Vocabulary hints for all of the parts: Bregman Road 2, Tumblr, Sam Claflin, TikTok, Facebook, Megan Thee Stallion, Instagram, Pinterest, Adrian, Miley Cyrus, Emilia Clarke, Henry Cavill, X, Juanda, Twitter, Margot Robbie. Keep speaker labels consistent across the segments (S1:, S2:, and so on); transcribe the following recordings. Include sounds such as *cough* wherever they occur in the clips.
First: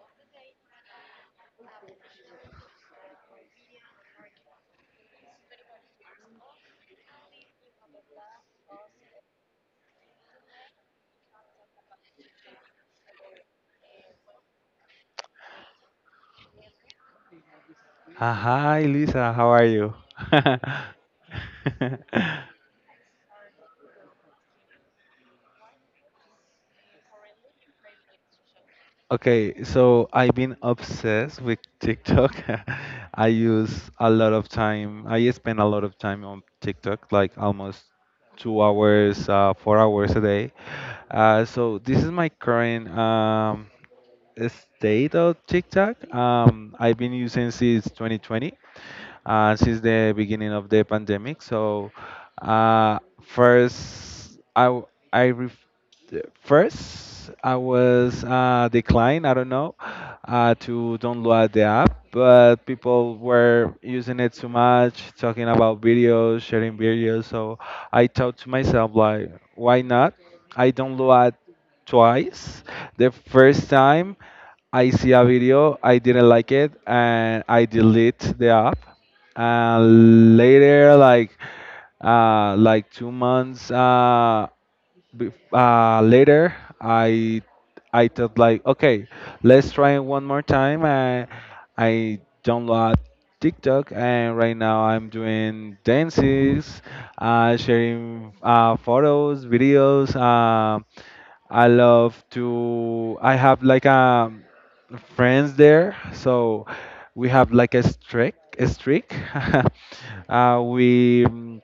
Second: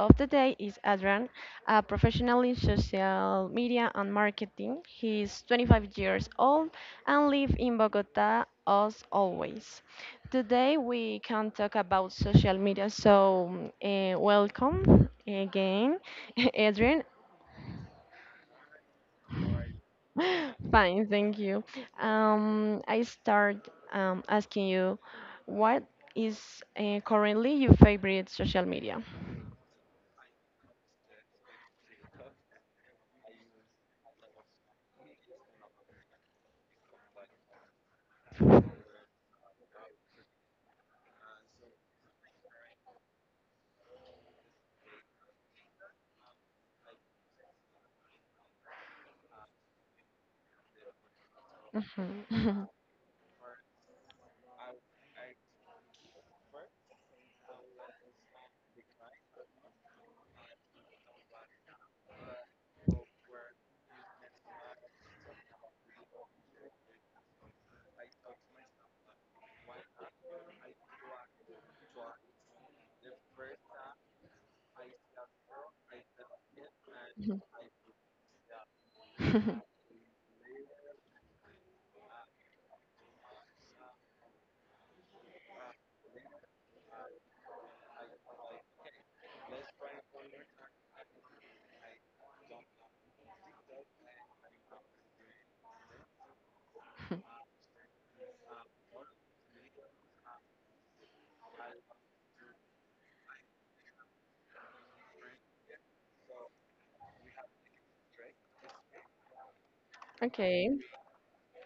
S1: of the day is Adrian, a professional in social media and marketing. He is 25 years old and lives in Bogota as always. Today we can talk about social media, so welcome again, *laughs* Adrian.
S2: Hi, Lisa. How are you? *laughs*
S1: *laughs* Fine, thank you. I start asking you, what is currently your favorite social media?
S2: Okay, so I've been obsessed with TikTok. *laughs* I use a lot of time. I spend a lot of time on TikTok, like almost 2 hours, 4 hours a day. So this is my current state of TikTok. I've been using since 2020, since the beginning of the pandemic. So
S1: Mhm.
S2: uh, first, I w- I ref- first I was declined. I don't know, to download the app, but people were using it too much, talking about videos, sharing videos. So I thought to myself, like, why not? I download twice. The first time I see a video, I didn't like it, and I delete the app.
S1: *laughs*
S2: And later, like, like 2 months, later, i I thought, like, okay, let's try it one more time. I download TikTok, and right now I'm doing dances, sharing photos, videos. I love to I have like a friends there. So we have like a streak, a streak. *laughs*
S1: Okay.
S2: We,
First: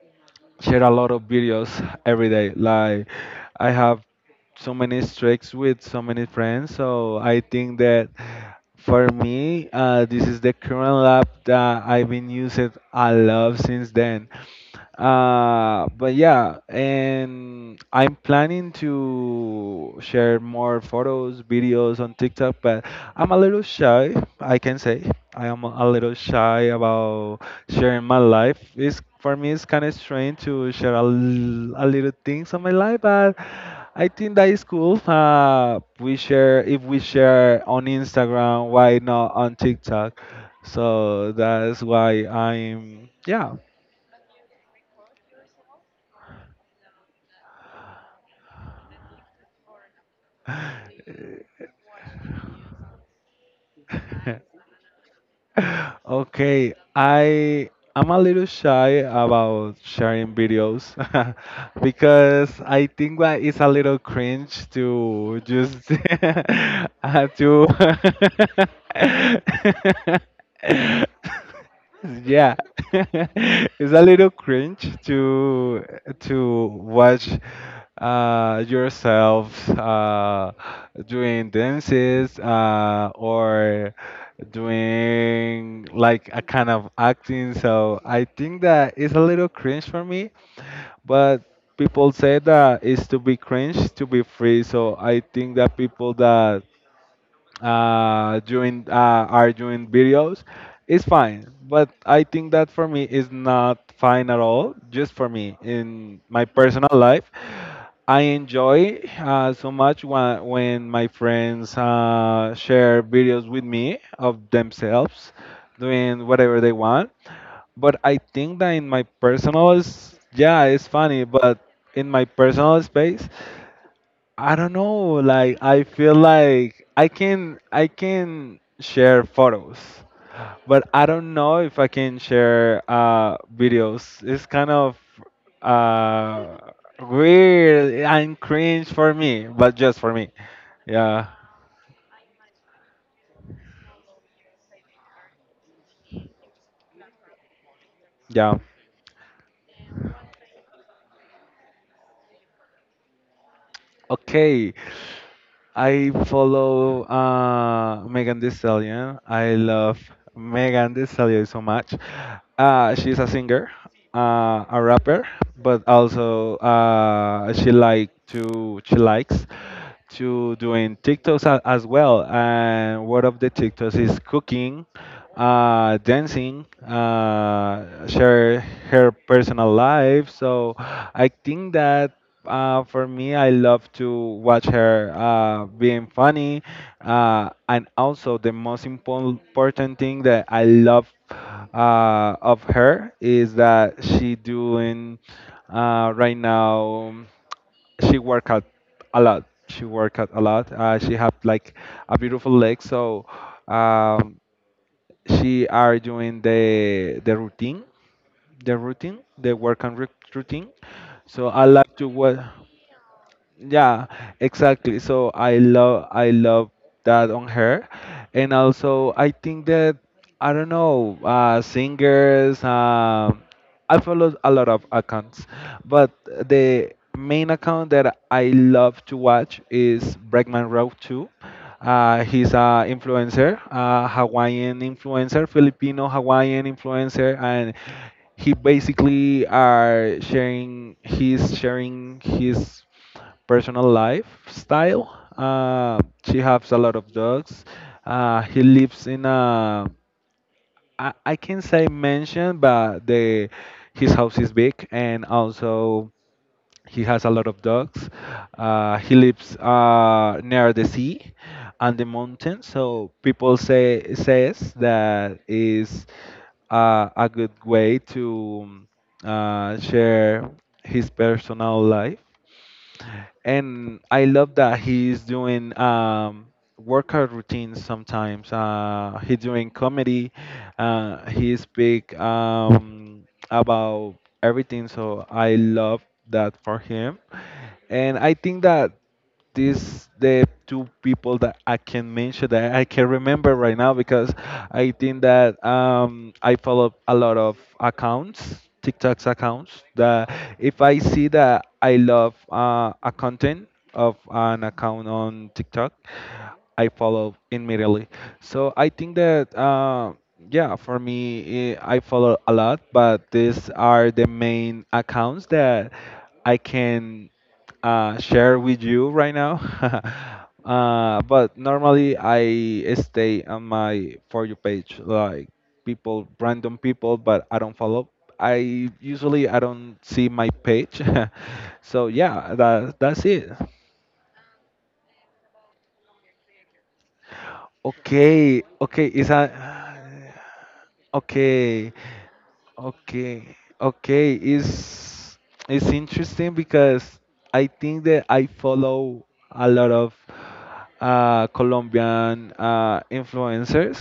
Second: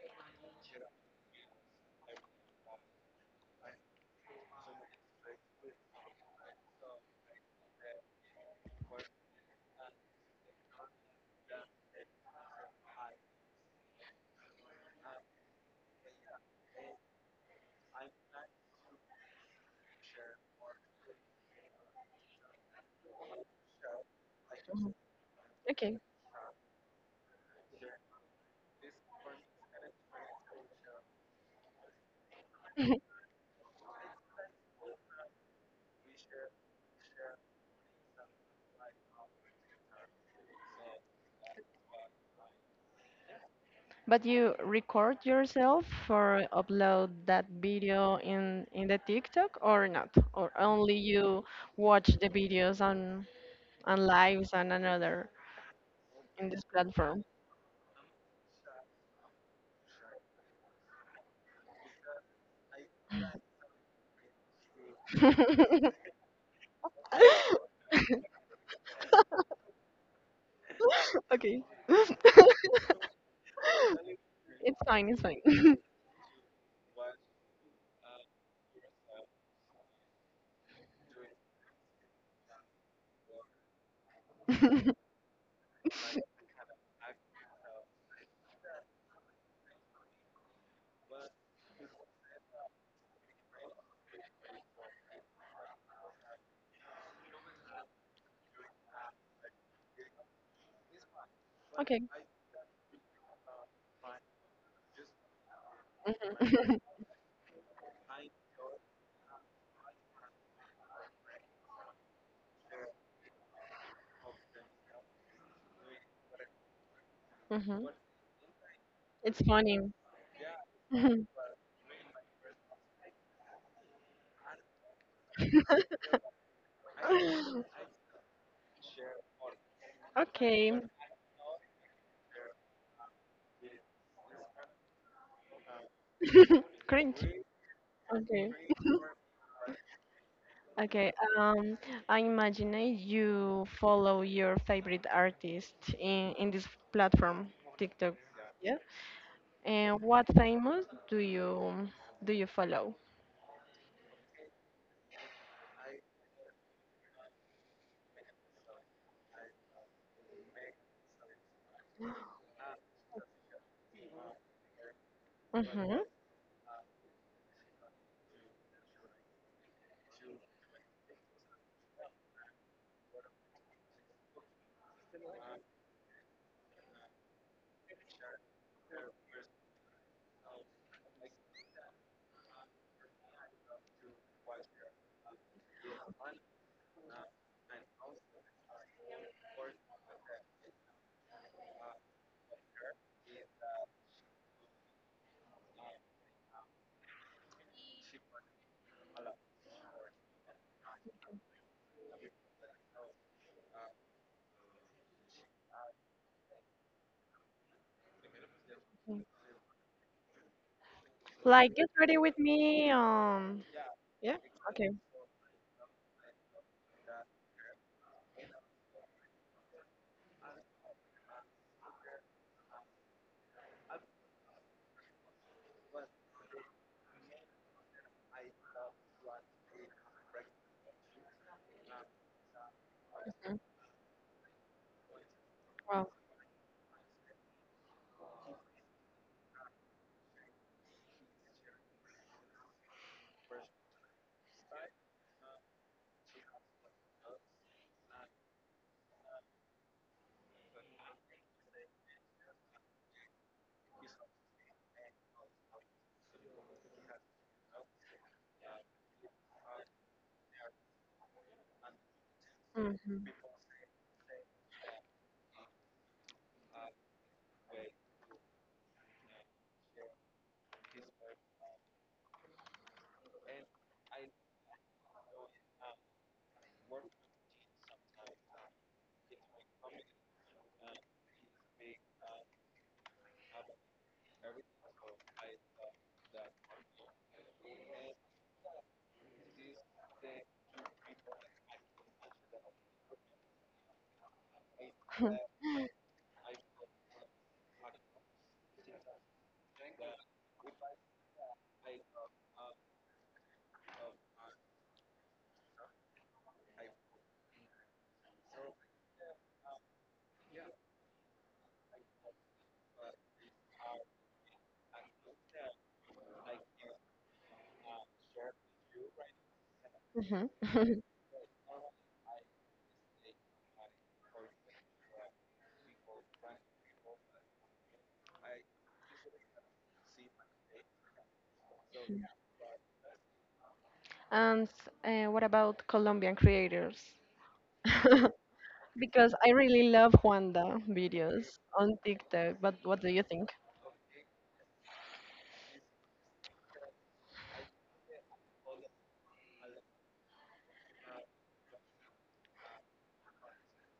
S2: share a lot of videos every day. Like, I have so many streaks with so many friends, so I think that for me, this is the current lab that I've been using a lot since then. But yeah, and I'm planning to share more photos, videos on TikTok, but I'm a little shy, I can
S1: Mhm.
S2: say. I am a
S1: Okay.
S2: little shy about sharing my life. Is for me it's kind of strange to share a little things of my life,
S1: *laughs*
S2: but I think that is cool. We share, if we share on Instagram, why not on TikTok? So that's why I'm, yeah.
S1: But you record yourself or upload that video in the TikTok or not? Or only you watch the videos on lives
S2: *laughs*
S1: and another in this
S2: Okay,
S1: platform?
S2: I'm a little shy about sharing videos, *laughs* because I think that it's a little cringe to just, *laughs* to, *laughs*
S1: *laughs* *laughs* Okay. *laughs*
S2: yeah, *laughs* it's a little
S1: It's
S2: cringe
S1: fine, it's fine.
S2: to watch, yourself, doing dances, or
S1: *laughs*
S2: doing like a kind of acting. So I think that it's a little cringe for me, but people say that it's to be cringe to be free. So I think that people that, doing are doing videos, it's fine, but
S1: Okay.
S2: I think that for me is not fine at all, just for me. In my
S1: Mhm.
S2: personal life, I enjoy, so much, when my friends share videos with me of themselves doing whatever they want,
S1: *laughs* Mhm.
S2: but I think that in my
S1: It's
S2: personal
S1: funny.
S2: yeah, it's funny,
S1: Mhm.
S2: but in my personal space, I don't know. Like, I feel
S1: *laughs*
S2: like I can share photos,
S1: Okay.
S2: but I don't know if I can share, videos. It's kind of, uh,
S1: *laughs* Cringe.
S2: weird and
S1: Okay.
S2: cringe for me, but just for me.
S1: Okay,
S2: Yeah,
S1: um, I imagine you follow your favorite artist in this platform, TikTok.
S2: yeah.
S1: Yeah. And what famous do you follow?
S2: Okay. I follow, Megan Thee Stallion. I love Megan Thee Stallion so much. She's a singer, a rapper, but
S1: Mm-hmm.
S2: also she likes to doing TikToks, as well. And one of the TikToks is cooking, dancing, share her personal life. So I think that. For me, I love to watch her, being funny, and also the most important thing that I love of her is that she doing, right now. She work out a lot. She work out a lot. She have like a beautiful leg, so um, she are doing the routine, the routine, the work and routine. So I
S1: Like get
S2: like to
S1: ready with
S2: work.
S1: me.
S2: Yeah,
S1: Yeah. Okay.
S2: exactly. So I love that on her. And also I think that I don't know, singers, I follow a lot of accounts, but the main account that I love to watch is Bregman Road 2. He's a
S1: Mhm.
S2: influencer, a Hawaiian influencer,
S1: Wow.
S2: Filipino Hawaiian influencer, and he's sharing his personal lifestyle. Uh, she has a lot of dogs. He lives in a, I can say, mansion, but the his house is big, and also he has a lot of dogs. He lives, near the sea and the mountain, so
S1: Mm-hmm.
S2: people says that is, a good way to, share his personal life. And I love that he's doing, workout routines sometimes. He's doing comedy. He speak, about everything. So I love that for him. And I think that these the two people that I can mention that I can remember right now, because I think that, I follow a lot of accounts, TikTok's accounts. That if I see that I love, a content of an account on TikTok, I follow immediately. So I think that, yeah, for me, I follow a lot, but these are the main accounts that I can, share with you right now. *laughs*
S1: Mm-hmm. *laughs*
S2: But normally I stay on my for you page, like people, random people, but I don't follow. I don't see my page. *laughs* So yeah, that's it.
S1: And what about Colombian creators?
S2: Okay,
S1: *laughs*
S2: okay, is
S1: Because I
S2: that
S1: really love Juanda videos
S2: okay?
S1: on TikTok. But what do you
S2: Okay,
S1: think?
S2: okay, it's interesting because I think that I follow a lot of, Colombian, influencers.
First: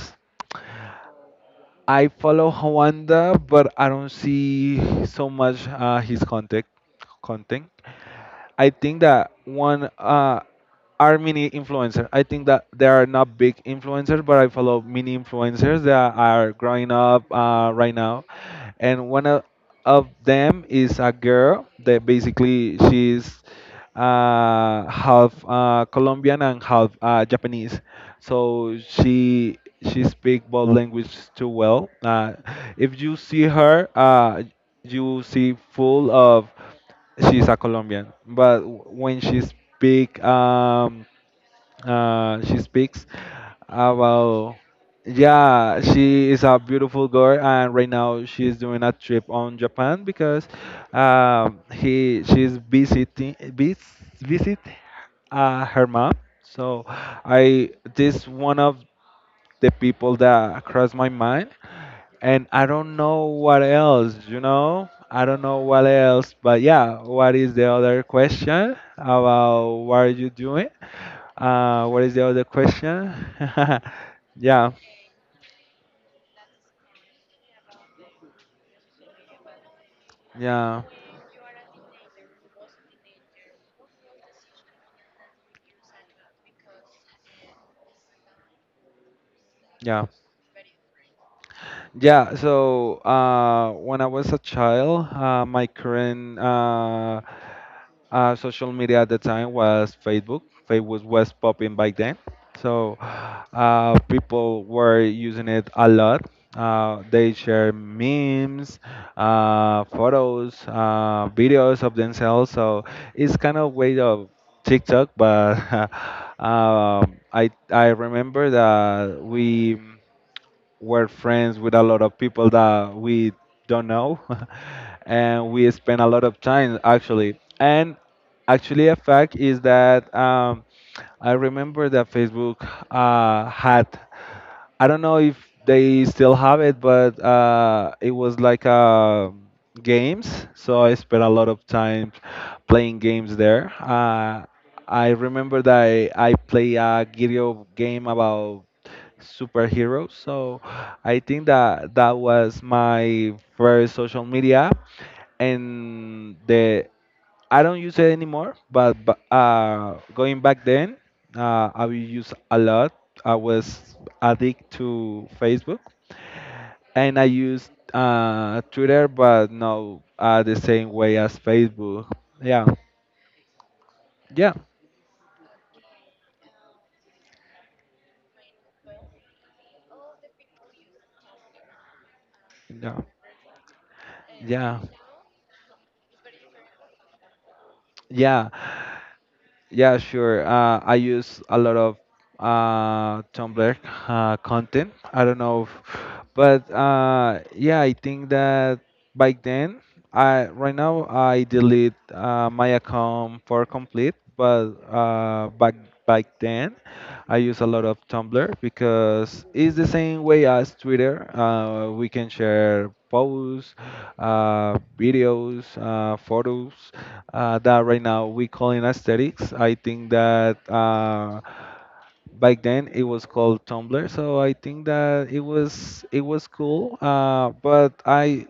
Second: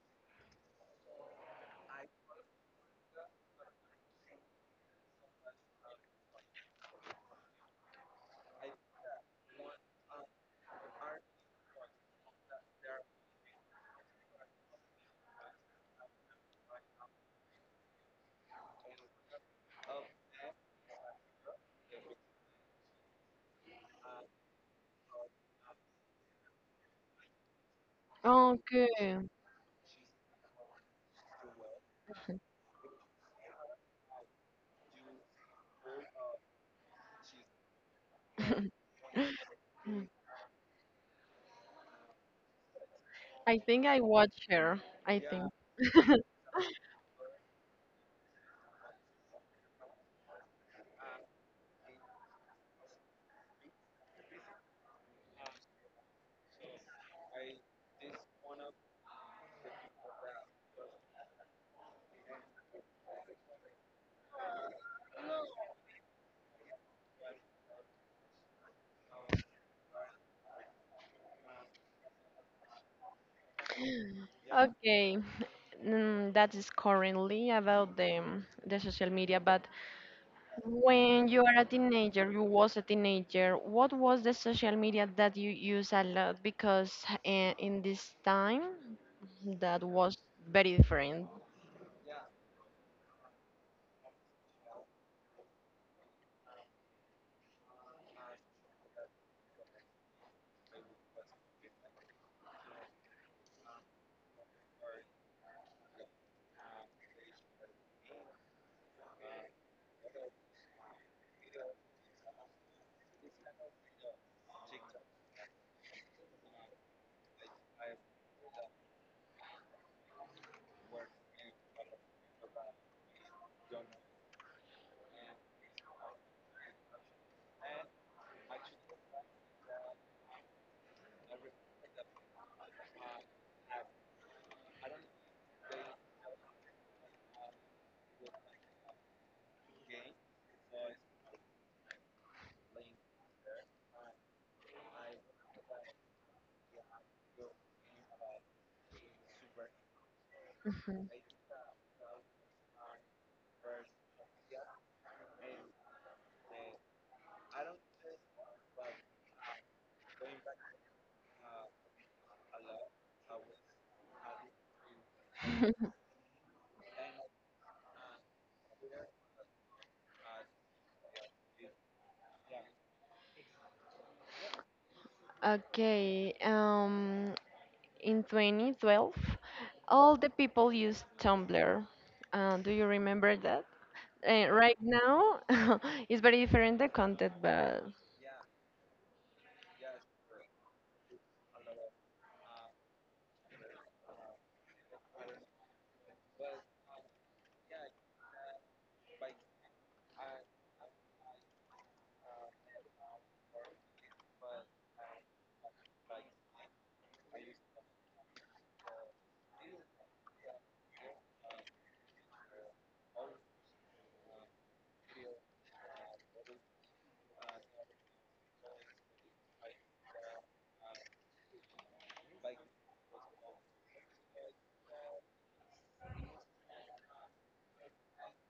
S2: I follow Juanda, but I don't see so much his content. I think that one, are mini influencers. I think that they are not big influencers, but I follow mini influencers that are growing up, right now, and one of them is a girl that basically she's, half, Colombian and half, Japanese, so
S1: Okay.
S2: she speak both language too well. If you see her, you see full of, she's a Colombian, but
S1: *laughs*
S2: when she speak, she speaks
S1: I think I watch
S2: about,
S1: her. I think.
S2: yeah,
S1: *laughs*
S2: she is a beautiful girl, and right now she's doing a trip on Japan because, he she's visit her mom. So I this one of the people that crossed my mind, and I don't know what else, you know? I don't know what else, but yeah, what is the other question about what are you doing? What is the other question? *laughs* Yeah,
S1: Okay, mm, that is currently about the social media, but
S2: yeah,
S1: when you are a teenager, you was a teenager, what was the social media that you use a lot? Because in this time, that
S2: yeah,
S1: was very different.
S2: yeah. So, when I was a child, my current, social media at the time was Facebook. Facebook was popping back then, so people were using it a lot. They share memes, photos, videos of themselves. So it's kind of way of TikTok, but *laughs* I remember that we're friends with a lot of people that we don't know. *laughs* And we spend a lot of time, actually, and actually a fact is that, I remember that Facebook, had, I don't know if they still have it, but it was like, games. So I spent a lot of time playing games there. I remember that I play a video game about superheroes. So
S1: Mhm.
S2: I think that that was my first social media app, and the I don't use it anymore. But going back then, I will use a lot. I was addicted to Facebook,
S1: *laughs*
S2: and I used, Twitter, but not, the same way as Facebook. Yeah, yeah,
S1: Okay, in 2012, all the people used Tumblr. Do you
S2: yeah,
S1: remember that? Right
S2: yeah,
S1: now, *laughs* it's very different the content, but
S2: yeah. Yeah, sure. I use a lot of, Tumblr, content. I don't know, but, yeah, I think that back then, I right now I delete, my account for complete, but back then, I use a lot of Tumblr because it's the same way as Twitter. We can share posts, videos, photos, that right now we call in aesthetics. I think that, back then it was called Tumblr, so I think that it was cool. But I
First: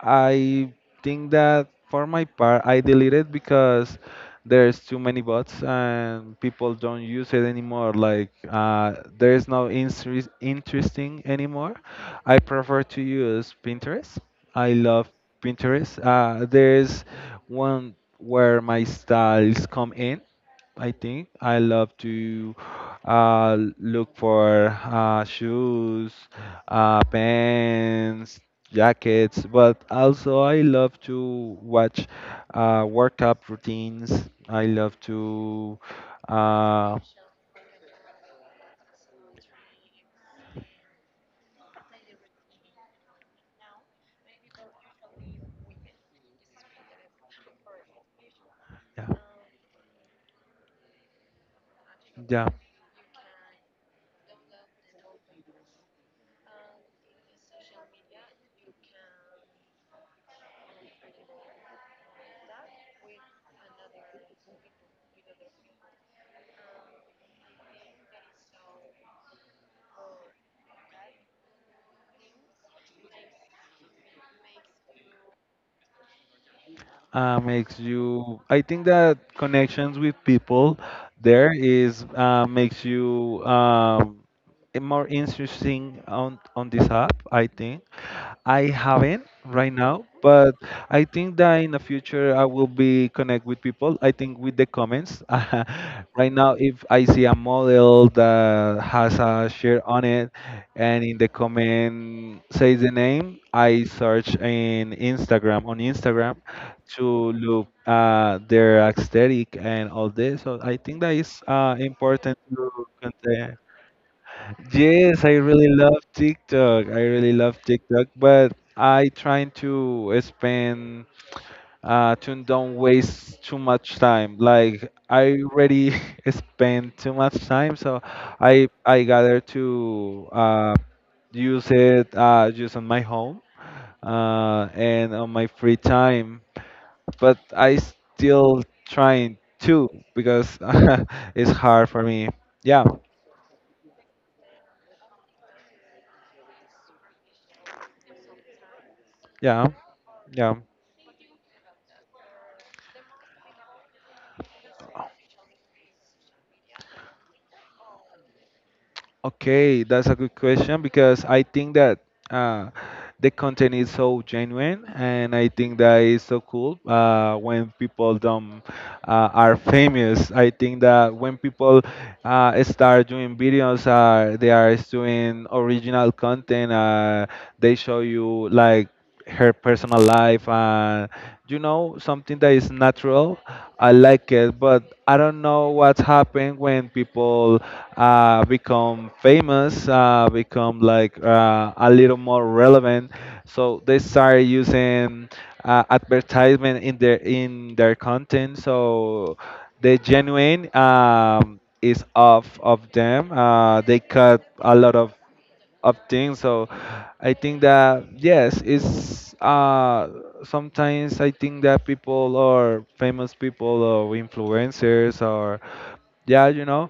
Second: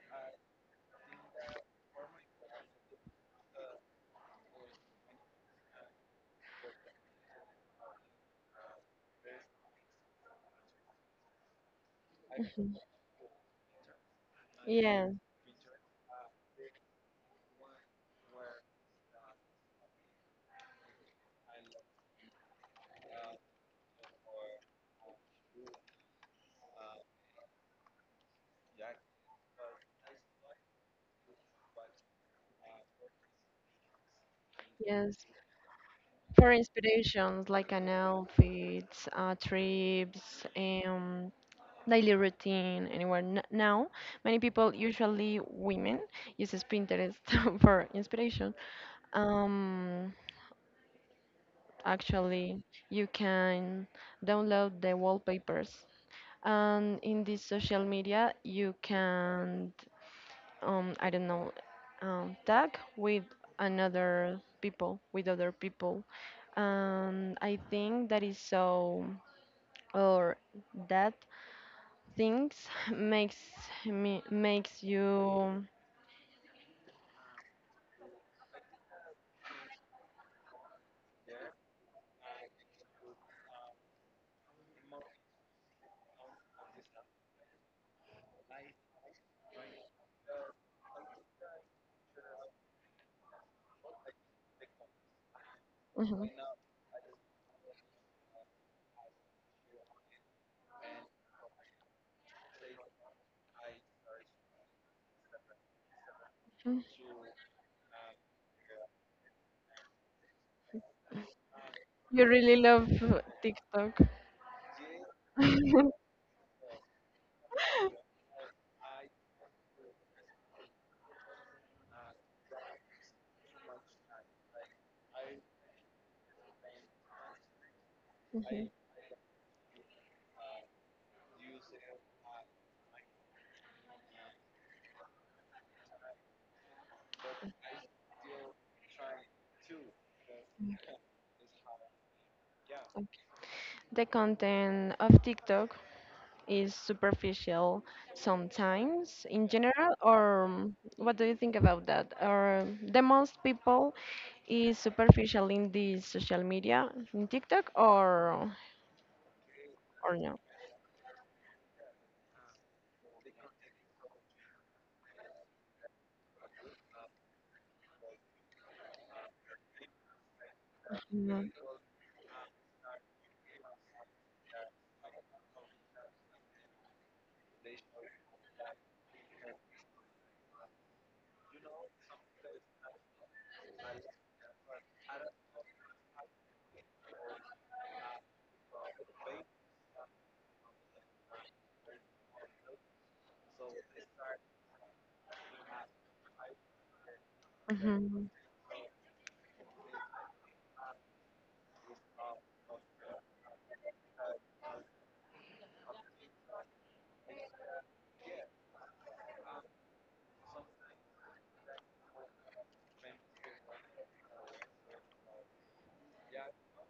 S2: I think that for my part I deleted because there's too many bots and people don't use it anymore. Like, there's no interesting anymore. I prefer to use Pinterest. I love
S1: yeah,
S2: Pinterest. There's one where my styles come in. I think I love to, look for, shoes, pants, jackets, but also I love to watch, workout routines. I love
S1: yes.
S2: to,
S1: For
S2: uh,
S1: inspirations like an outfit, trips, daily routine, anywhere. N- now, many people, usually women, uses Pinterest *laughs* for inspiration.
S2: yeah,
S1: Um,
S2: yeah,
S1: actually, you can download the wallpapers, and in this social media, you can I don't know tag with another people with other people. I think that is so or that things *laughs* makes me makes you
S2: makes you. I think that connections with people there is, makes you, more interesting on this app. I think I haven't right now, but I think that in the future I will be connect with people. I think, with the comments. *laughs*
S1: mhm.
S2: Right now, if I see a model that has a share on it, and in the comment says the name, I search in Instagram, on Instagram, to look, their aesthetic and all this. So I think that is,
S1: You
S2: important
S1: really
S2: to
S1: love
S2: contain.
S1: TikTok.
S2: Yes, I really love
S1: *laughs*
S2: TikTok. I really love TikTok, but I trying to spend, to don't waste too much time. Like, I already *laughs* spend too much time, so I
S1: Mhm.
S2: I gather to, use it, just on my home, and on my free time. But I still trying to, because *laughs* it's hard for me. Yeah,
S1: The content of TikTok is superficial sometimes in
S2: yeah,
S1: general, or
S2: yeah.
S1: what do you think about that? Or the most people is superficial in the social media, in TikTok
S2: Okay, that's a
S1: or
S2: good
S1: no?
S2: question because I think that uh, the content is so genuine, and I think that is so cool when people don't are famous. I think that when
S1: Mhm,
S2: people start doing videos, they are doing original content. They show you like her personal life and you know something that is natural. I like it, but I don't know what's happened when people become famous, become like a little more relevant. So they start using advertisement in their
S1: mhm,
S2: content. So the genuine is off of them. They cut a lot of things. So I think that yes, it's sometimes I think that people or famous people or influencers or yeah,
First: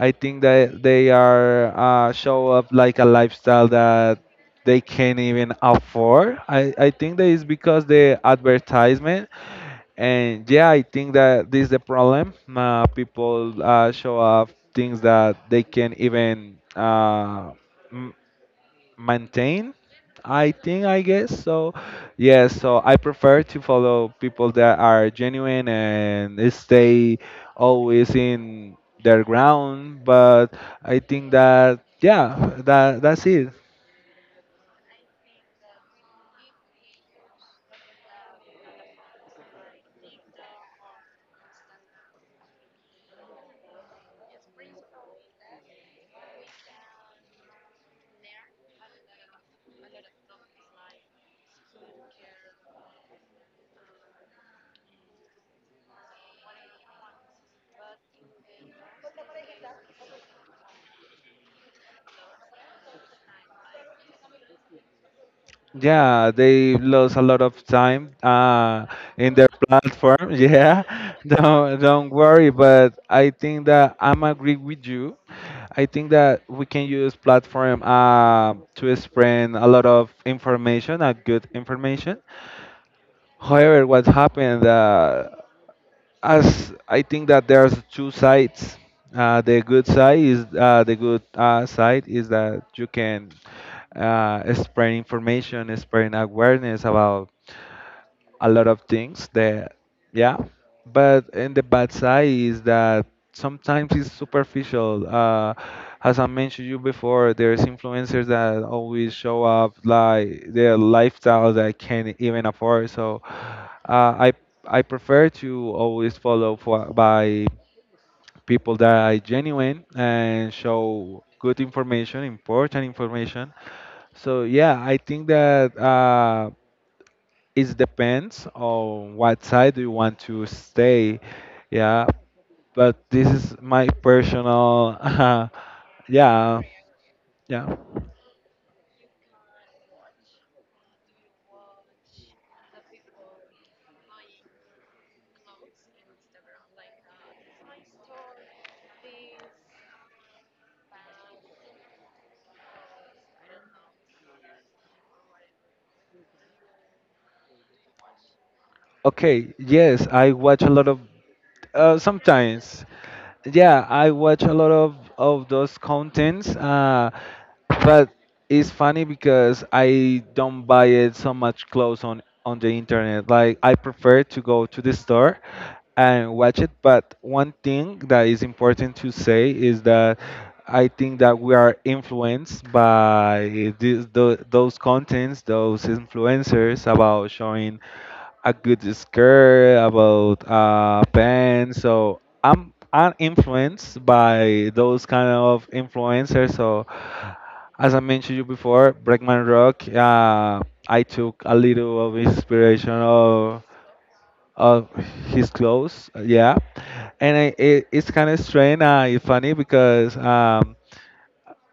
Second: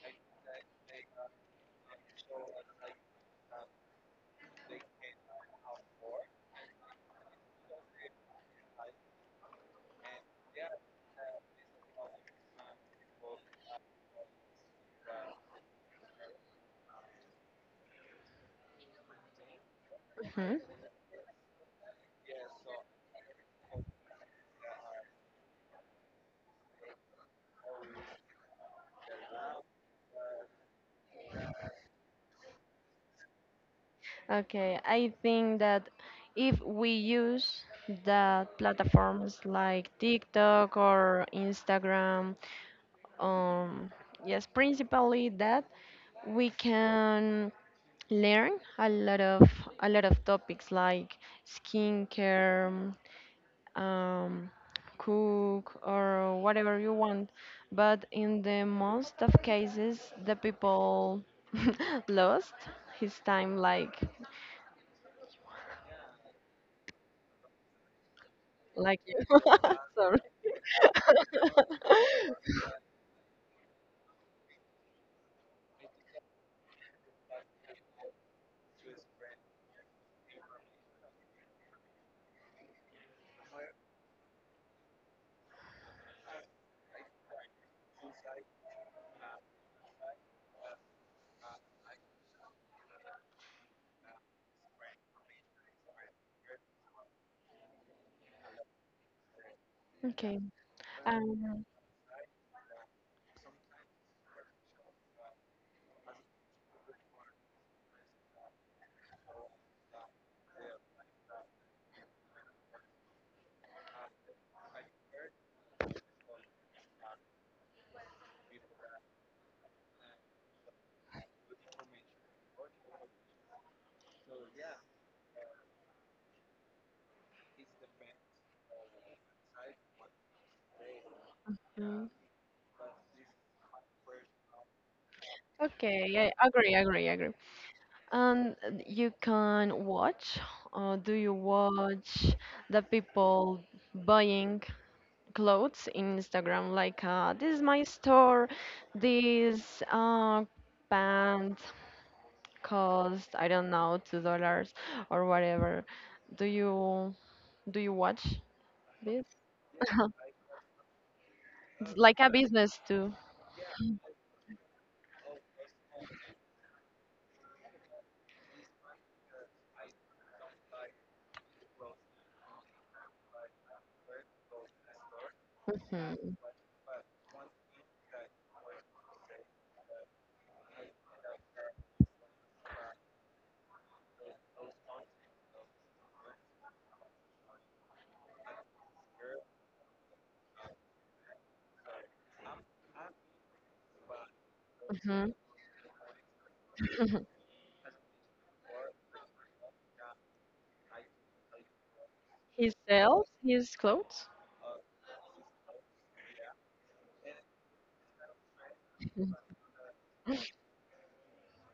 S2: I think that they are, show up like a lifestyle that they can't even afford. I think that is because the advertisement, and yeah, I think that this is the problem. People, show up things that they can't even m- maintain. I
S1: mhm.
S2: think, I guess so. Yeah, so I prefer to follow people that are genuine and stay always in their ground, but I think that yeah, that's it.
S1: Okay, I think that if we use the platforms like TikTok or Instagram, um, yes, principally that we can learn a lot of a lot of topics like skincare, um, cook or whatever you want. But in the most of cases, the people *laughs* lost his time,
S2: Yeah, they lost a lot of time,
S1: like you.
S2: in
S1: *laughs*
S2: their
S1: Sorry.
S2: platform. *laughs* Yeah,
S1: *laughs*
S2: don't worry, but I think that I'm agree with you. I think that we can use platform to spread a lot of information, a good information. However, what happened as I think that there's two sides. The good side is that you can spread information, spread awareness about a lot of things. That yeah,
S1: Okay.
S2: but in the
S1: Um,
S2: bad side is that sometimes it's superficial. As I mentioned you before, there's influencers that always show up like their lifestyle that I can't even afford. So uh, I I prefer to always follow for, by people that are genuine and show good information, important information. So yeah, I think that it depends on what side do you want to stay.
S1: mm,
S2: Yeah, but this is my personal *laughs*
S1: okay, I
S2: yeah,
S1: agree, agree, agree.
S2: yeah.
S1: And you can watch, or do you watch the people buying clothes in Instagram, like this is my store, this band cost I don't know $2 or whatever. Do you watch this?
S2: Okay, yes,
S1: *laughs*
S2: I watch a lot of,
S1: It's like a business
S2: sometimes.
S1: too.
S2: Yeah, I watch a lot of those contents, but it's funny because I don't buy it so much clothes on the internet. Like, I prefer to go to the store
S1: Hmm.
S2: and watch it. But one thing that is important to say is that I think that we are influenced by these, those contents, those influencers about showing a good skirt, about pants. So I'm influenced by those
S1: Hmm.
S2: kind of influencers. So
S1: *laughs*
S2: as I mentioned you before, Breakman Rock. I took a little of
S1: *clears throat* He
S2: inspiration
S1: sells his clothes.
S2: of his clothes. Yeah, and it's kind of strange, funny because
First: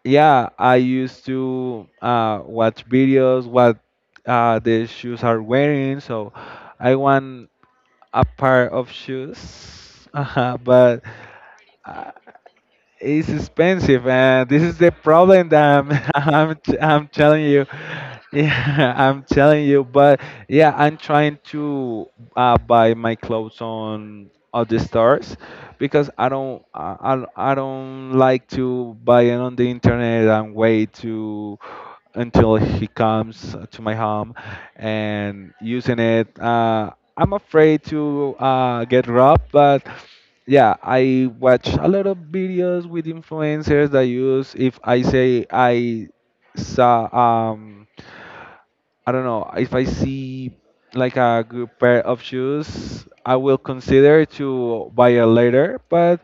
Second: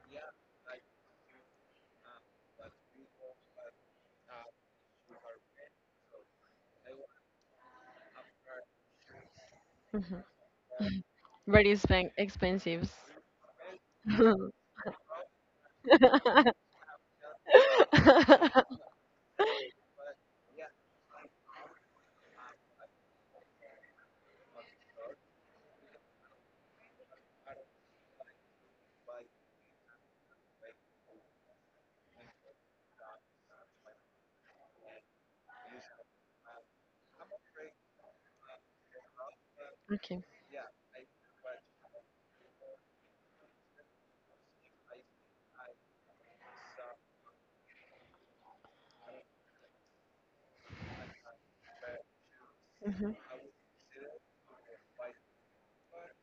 S2: yeah, I used to watch videos what the shoes are wearing. So I want a pair of shoes,
S1: Mhm.
S2: but
S1: Very
S2: uh,
S1: expen- expensive.
S2: it's expensive,
S1: *laughs* Okay.
S2: and this is the problem that I'm *laughs* I'm, t- I'm telling you. Yeah, *laughs* I'm telling you, but yeah, I'm trying to buy my clothes on other stores because I don't like to buy it on the internet and wait to until he comes to my home and using it. I'm afraid to get robbed, but yeah, I watch a lot of videos with influencers that use if I say I saw I don't know, if I see like a good pair of shoes,
S1: Mhm,
S2: I will consider to buy it later. But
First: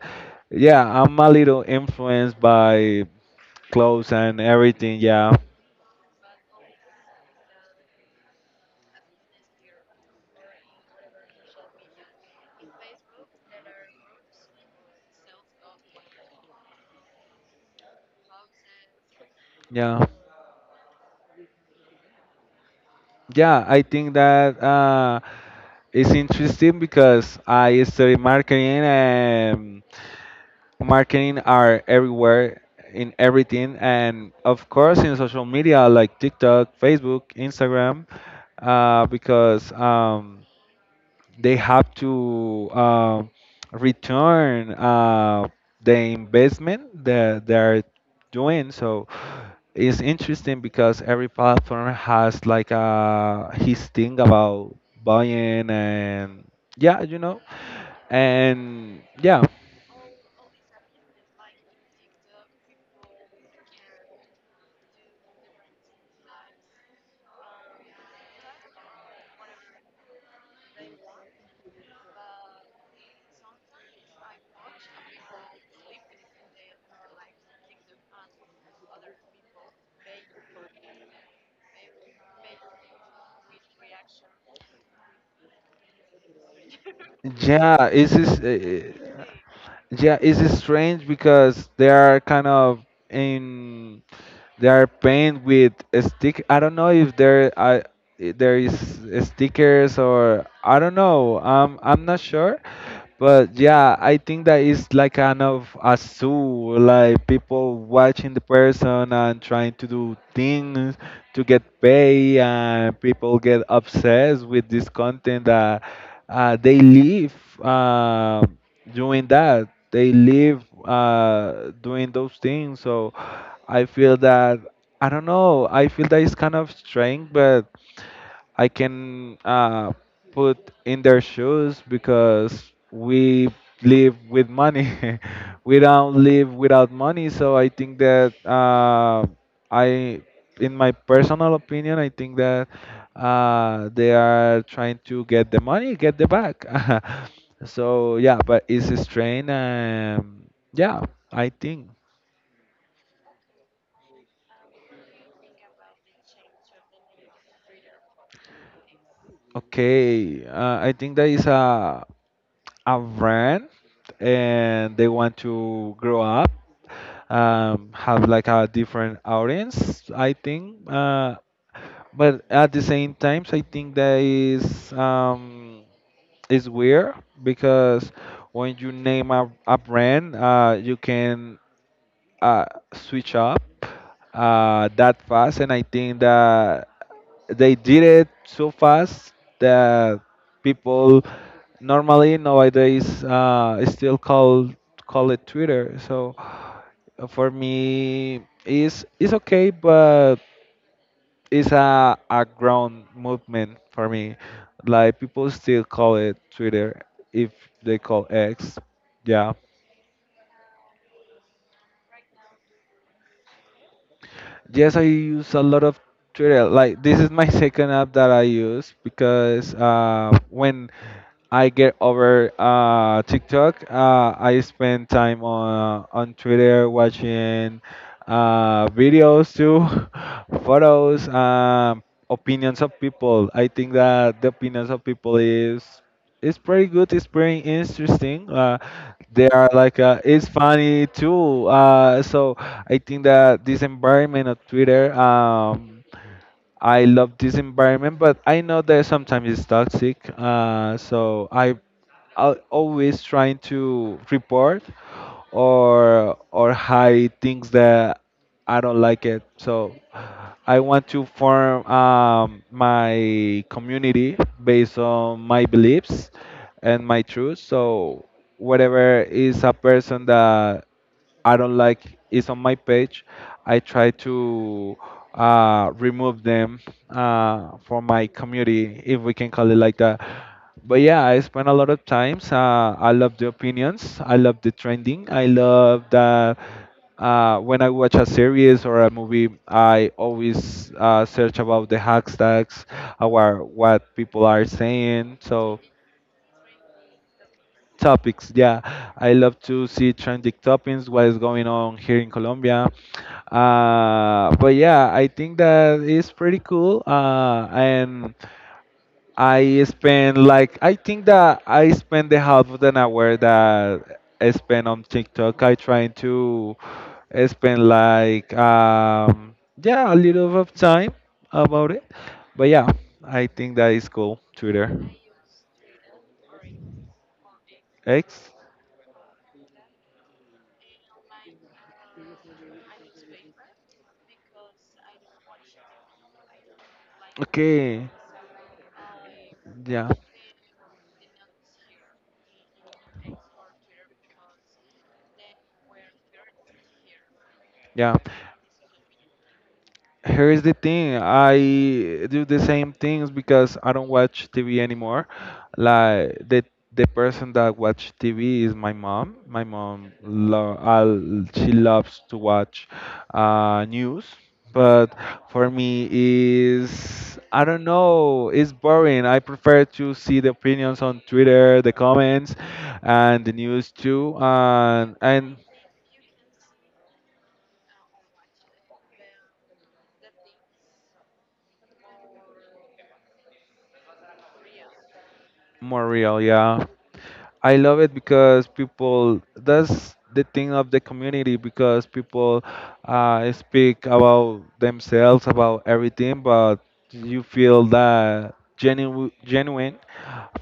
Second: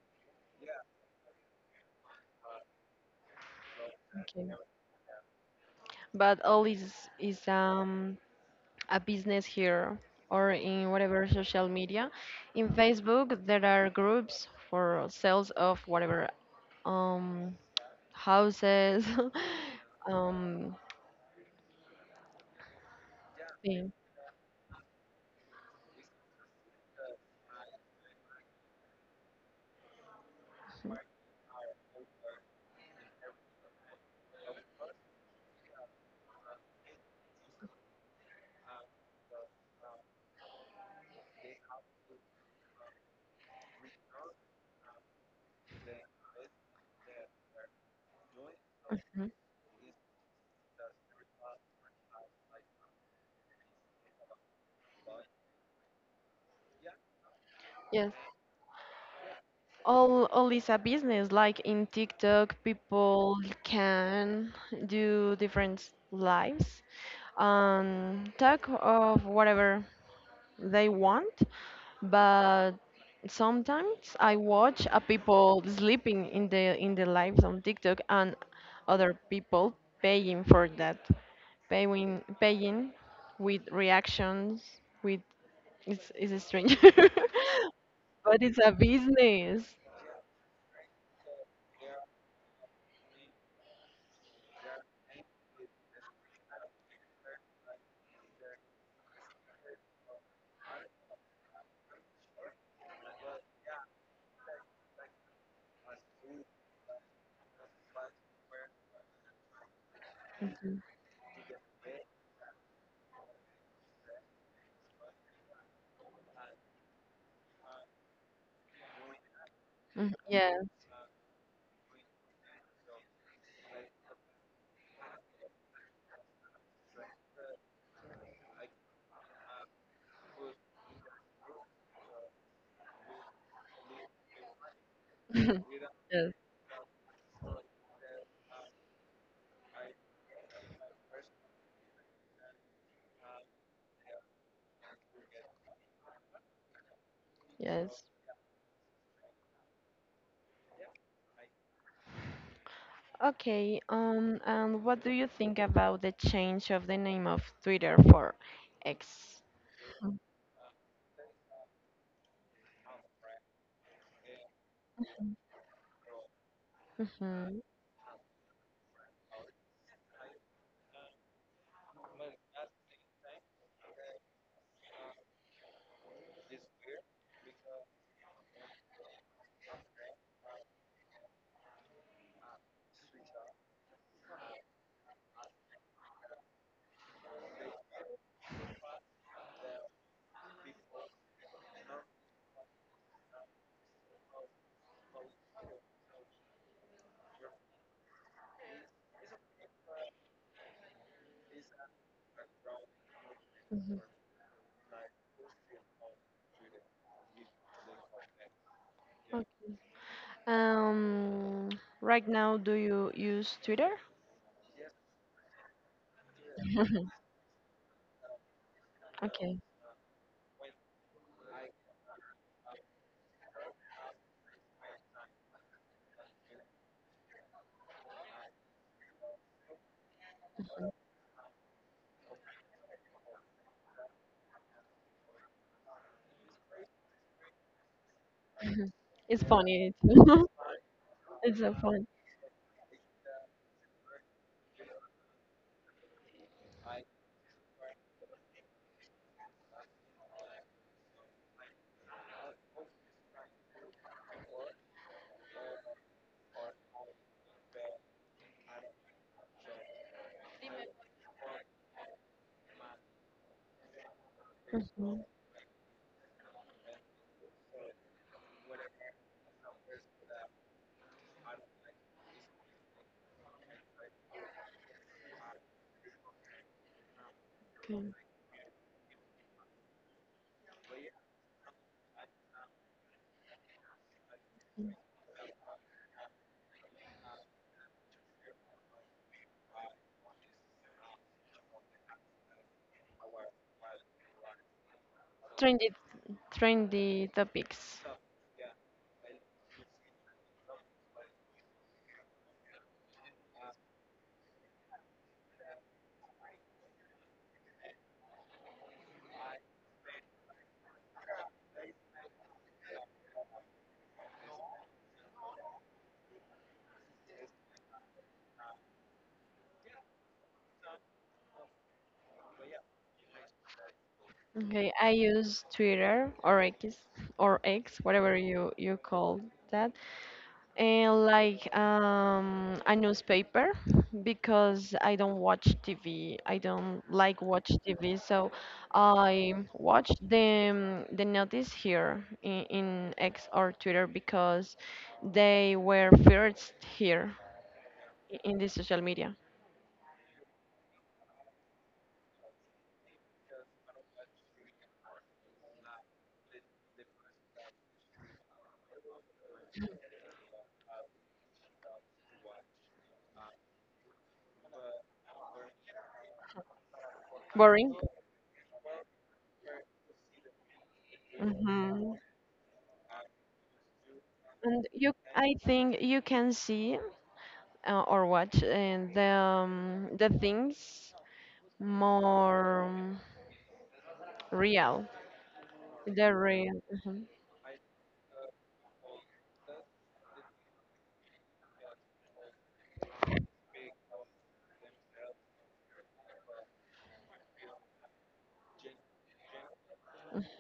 S2: yeah, I'm a little influenced by clothes and
S1: okay.
S2: everything. Yeah,
S1: But all is a business here or in whatever social media. In Facebook, there are groups for sales of whatever um, houses.
S2: yeah.
S1: *laughs* Um,
S2: Yeah, I
S1: thing.
S2: think that it's interesting because I study marketing, and marketing are everywhere in everything, and of course in social media like TikTok, Facebook, Instagram, because they have to return the investment that they're doing. So
S1: Mhm.
S2: it's interesting because every platform has like his thing about buying and yeah, you know,
S1: Yes,
S2: and yeah,
S1: all is a business. Like in TikTok, people can do different lives, talk of whatever they want, but sometimes I watch a people sleeping in the lives on TikTok and other people paying for that, paying with reactions with it's a stranger,
S2: yeah, it's
S1: *laughs* but
S2: just.
S1: it's a business.
S2: Yeah, it's strange because they are kind of in, they are painted with a stick. I don't know if there is stickers or I don't know. I'm not sure, but yeah, I think that it's like kind of a zoo, like people watching the person and trying to do
S1: Mhm.
S2: things to get paid, and people get obsessed with this content that they live uh, doing that. They
S1: Mhm.
S2: live
S1: Yeah.
S2: doing those things. So I feel that, I don't know, I feel that it's kind of strange, but. I can put in their shoes because we live with money. *laughs*
S1: *laughs*
S2: We don't
S1: Yes.
S2: live without money. So I think that I, in my personal opinion, I think that they are trying to get the money, get the back. *laughs*
S1: Yes.
S2: So yeah, but it's a strain. Yeah, I think.
S1: Okay. And what do you think about the change of the name of Twitter for X?
S2: Okay, I think that is a brand and they want to grow up,
S1: Mm-hmm.
S2: have like a different audience, I think. But at the same times, I think that is weird because when you name a brand, you can uh, switch up that fast, and I think that they did it so fast that people normally nowadays still call it Twitter. So for me, it's okay, but it's a ground movement
S1: Mm-hmm.
S2: for me. Like, people still call it Twitter if they call X. Yeah.
S1: Um, right now, do you use Twitter?
S2: Yes, I use a lot of Twitter. Like,
S1: *laughs*
S2: this is my second app that I use
S1: Okay,
S2: because when I get over TikTok. I spend time on on Twitter watching videos too, *laughs* photos, opinions of people. I think that the opinions of people is pretty good. It's pretty interesting.
S1: it's
S2: They are
S1: funny.
S2: like
S1: It's, *laughs*
S2: it's funny
S1: it's
S2: too.
S1: so fun.
S2: So I think that this environment of Twitter. I love this environment, but I know that sometimes it's toxic. So I always trying to report or hide things that I don't like it. So I want to form, my community based
S1: Mhm.
S2: on my beliefs and my truth. So whatever is a person that I don't like is on my page, I try to remove them from
S1: Okay.
S2: my community, if we can call it like that. But yeah, I spend a lot of times. I love the opinions. I love the trending. I love that when I watch a series or a movie, I always search about the hashtags, or what people are saying. So
S1: Trendy, trendy topics.
S2: topics. Yeah, I love to see trending topics, what is going on here in Colombia. But yeah, I think that is pretty cool. And I spend like, I think that I spend the half of an hour that I spend on TikTok. I trying to spend like yeah, a little of time about it. But yeah, I think that is cool. Twitter,
S1: Okay, I use Twitter or X, whatever
S2: X.
S1: you you call that. And like a newspaper because I don't watch TV. I don't like watch
S2: Okay,
S1: TV, so I
S2: yeah,
S1: watch the notice here in X or Twitter because they were first here
S2: yeah.
S1: I- in the social media.
S2: Here's the thing. I do the same things because I don't watch TV anymore. Like, the person that watch TV is my mom. She loves to watch news, but for me is, I don't
S1: Boring.
S2: know, it's boring. I prefer to see the opinions on Twitter, the
S1: Hmm.
S2: comments, and the news too,
S1: And you, I
S2: and
S1: think you can see or watch the things more real.
S2: more
S1: The
S2: real.
S1: real.
S2: Yeah.
S1: Mm-hmm.
S2: I love it because people, that's the thing of the community, because people speak about themselves, about everything, but you feel that genuine genuine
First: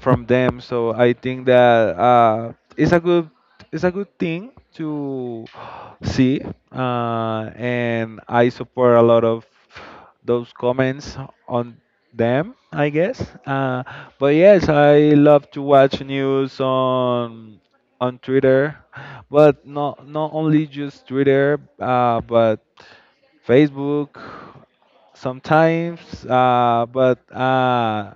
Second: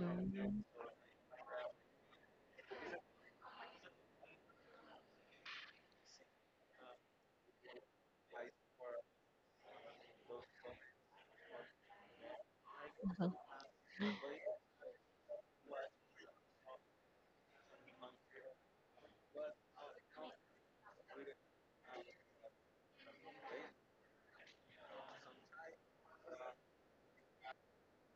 S2: from them. So I think that it's a good thing to see, and I support a lot of those comments on them. I guess, uh, but yes, I love to watch news on Twitter, but not only just Twitter, but Facebook sometimes, but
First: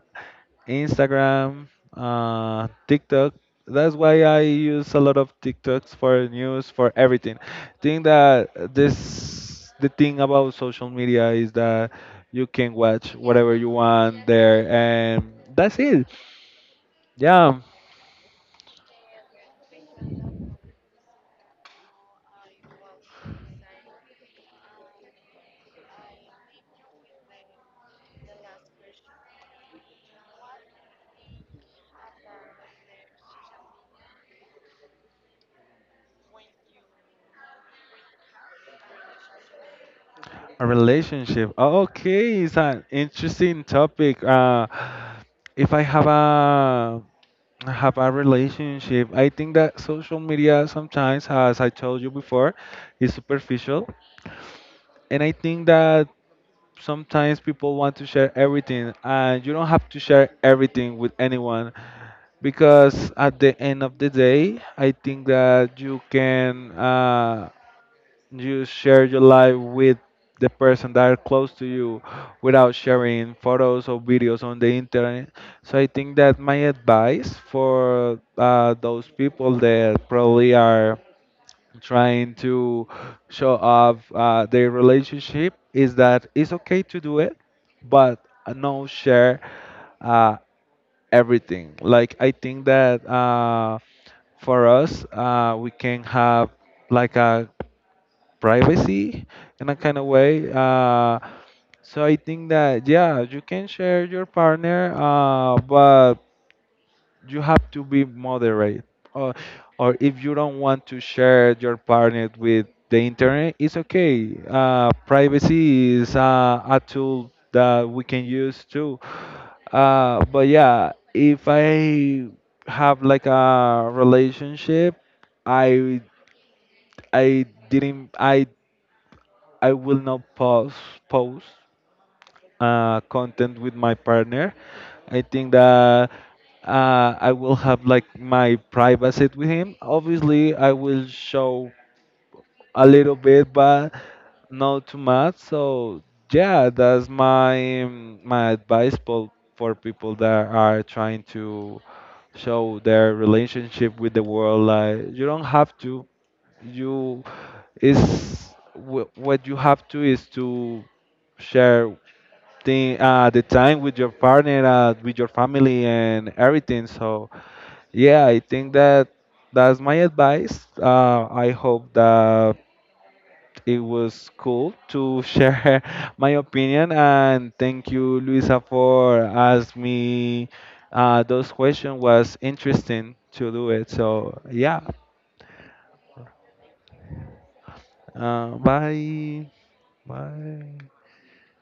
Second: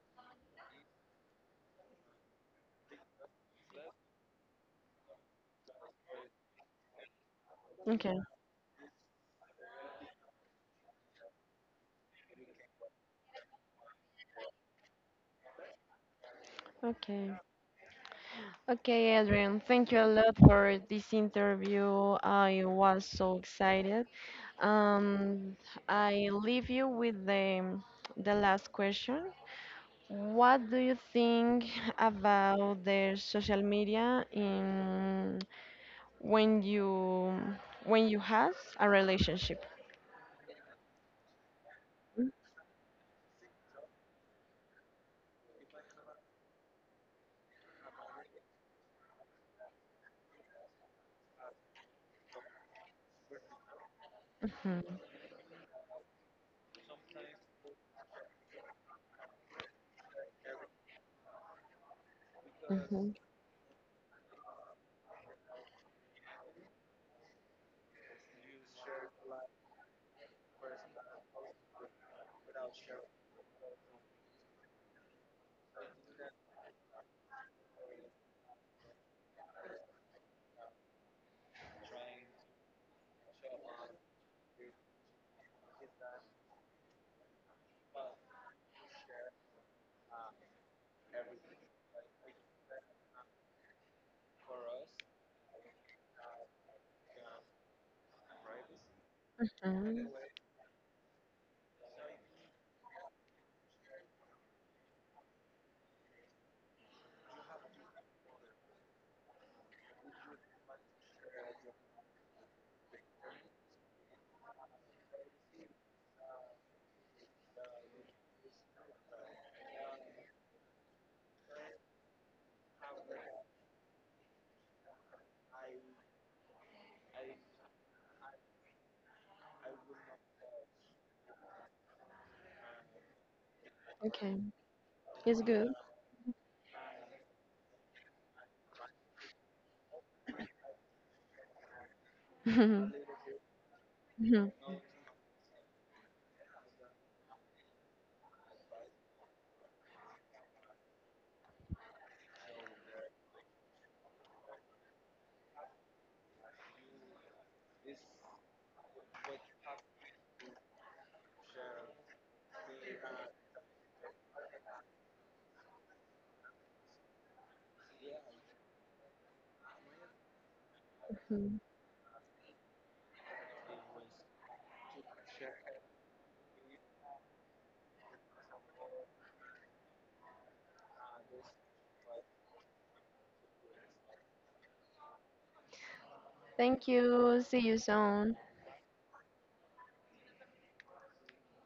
S2: Instagram, TikTok. That's why I use a lot of TikToks for news, for everything. Think
S1: Okay,
S2: that this the thing about social media is that you can watch whatever you want there, and that's it.
S1: okay.
S2: Yeah,
S1: Okay, Adrian, thank you a lot for this interview. I was so excited. Um, I leave you with the last question. What do you think about the social media in when you when you have a relationship?
S2: a relationship. Oh,
S1: Mhm.
S2: okay, it's an interesting topic. If I have a relationship, I think that social media, sometimes, as I told you before, is superficial, and I think that sometimes people want to share everything, and you don't have to share everything with anyone because,
S1: Mhm.
S2: at the end of the day, I think that you can you share your life with the person that are close to you without sharing photos or videos on the internet. So I think that my advice for those people that probably are trying to show off their relationship is that it's okay to do it, but no share uh, everything. Like, I think that for us, we can have like a privacy in a kind of
S1: Mhm.
S2: way. So I think that yeah, you can share your partner, but you have to be moderate or or if you don't want to share your partner with the internet, it's okay. Privacy is a tool that we can use too, but yeah, if I have like a relationship, I I didn't I will not post content with my partner. I
S1: It's
S2: think
S1: good.
S2: that I will have like my privacy with him. Obviously, I will show a little
S1: *laughs*
S2: bit, but
S1: Mhm.
S2: not too much. So yeah, that's my, my advice for people that are trying to show their relationship with the world. Like, you don't have to. You is what you have to is to share the time with your partner, with your family, and everything. So yeah, I think that that's my advice. I hope that it was cool to share *laughs* my opinion, and thank you, Luisa, for asking me those questions. Was interesting to do it. So yeah,
S1: Thank you. See you soon.
S2: bye, bye.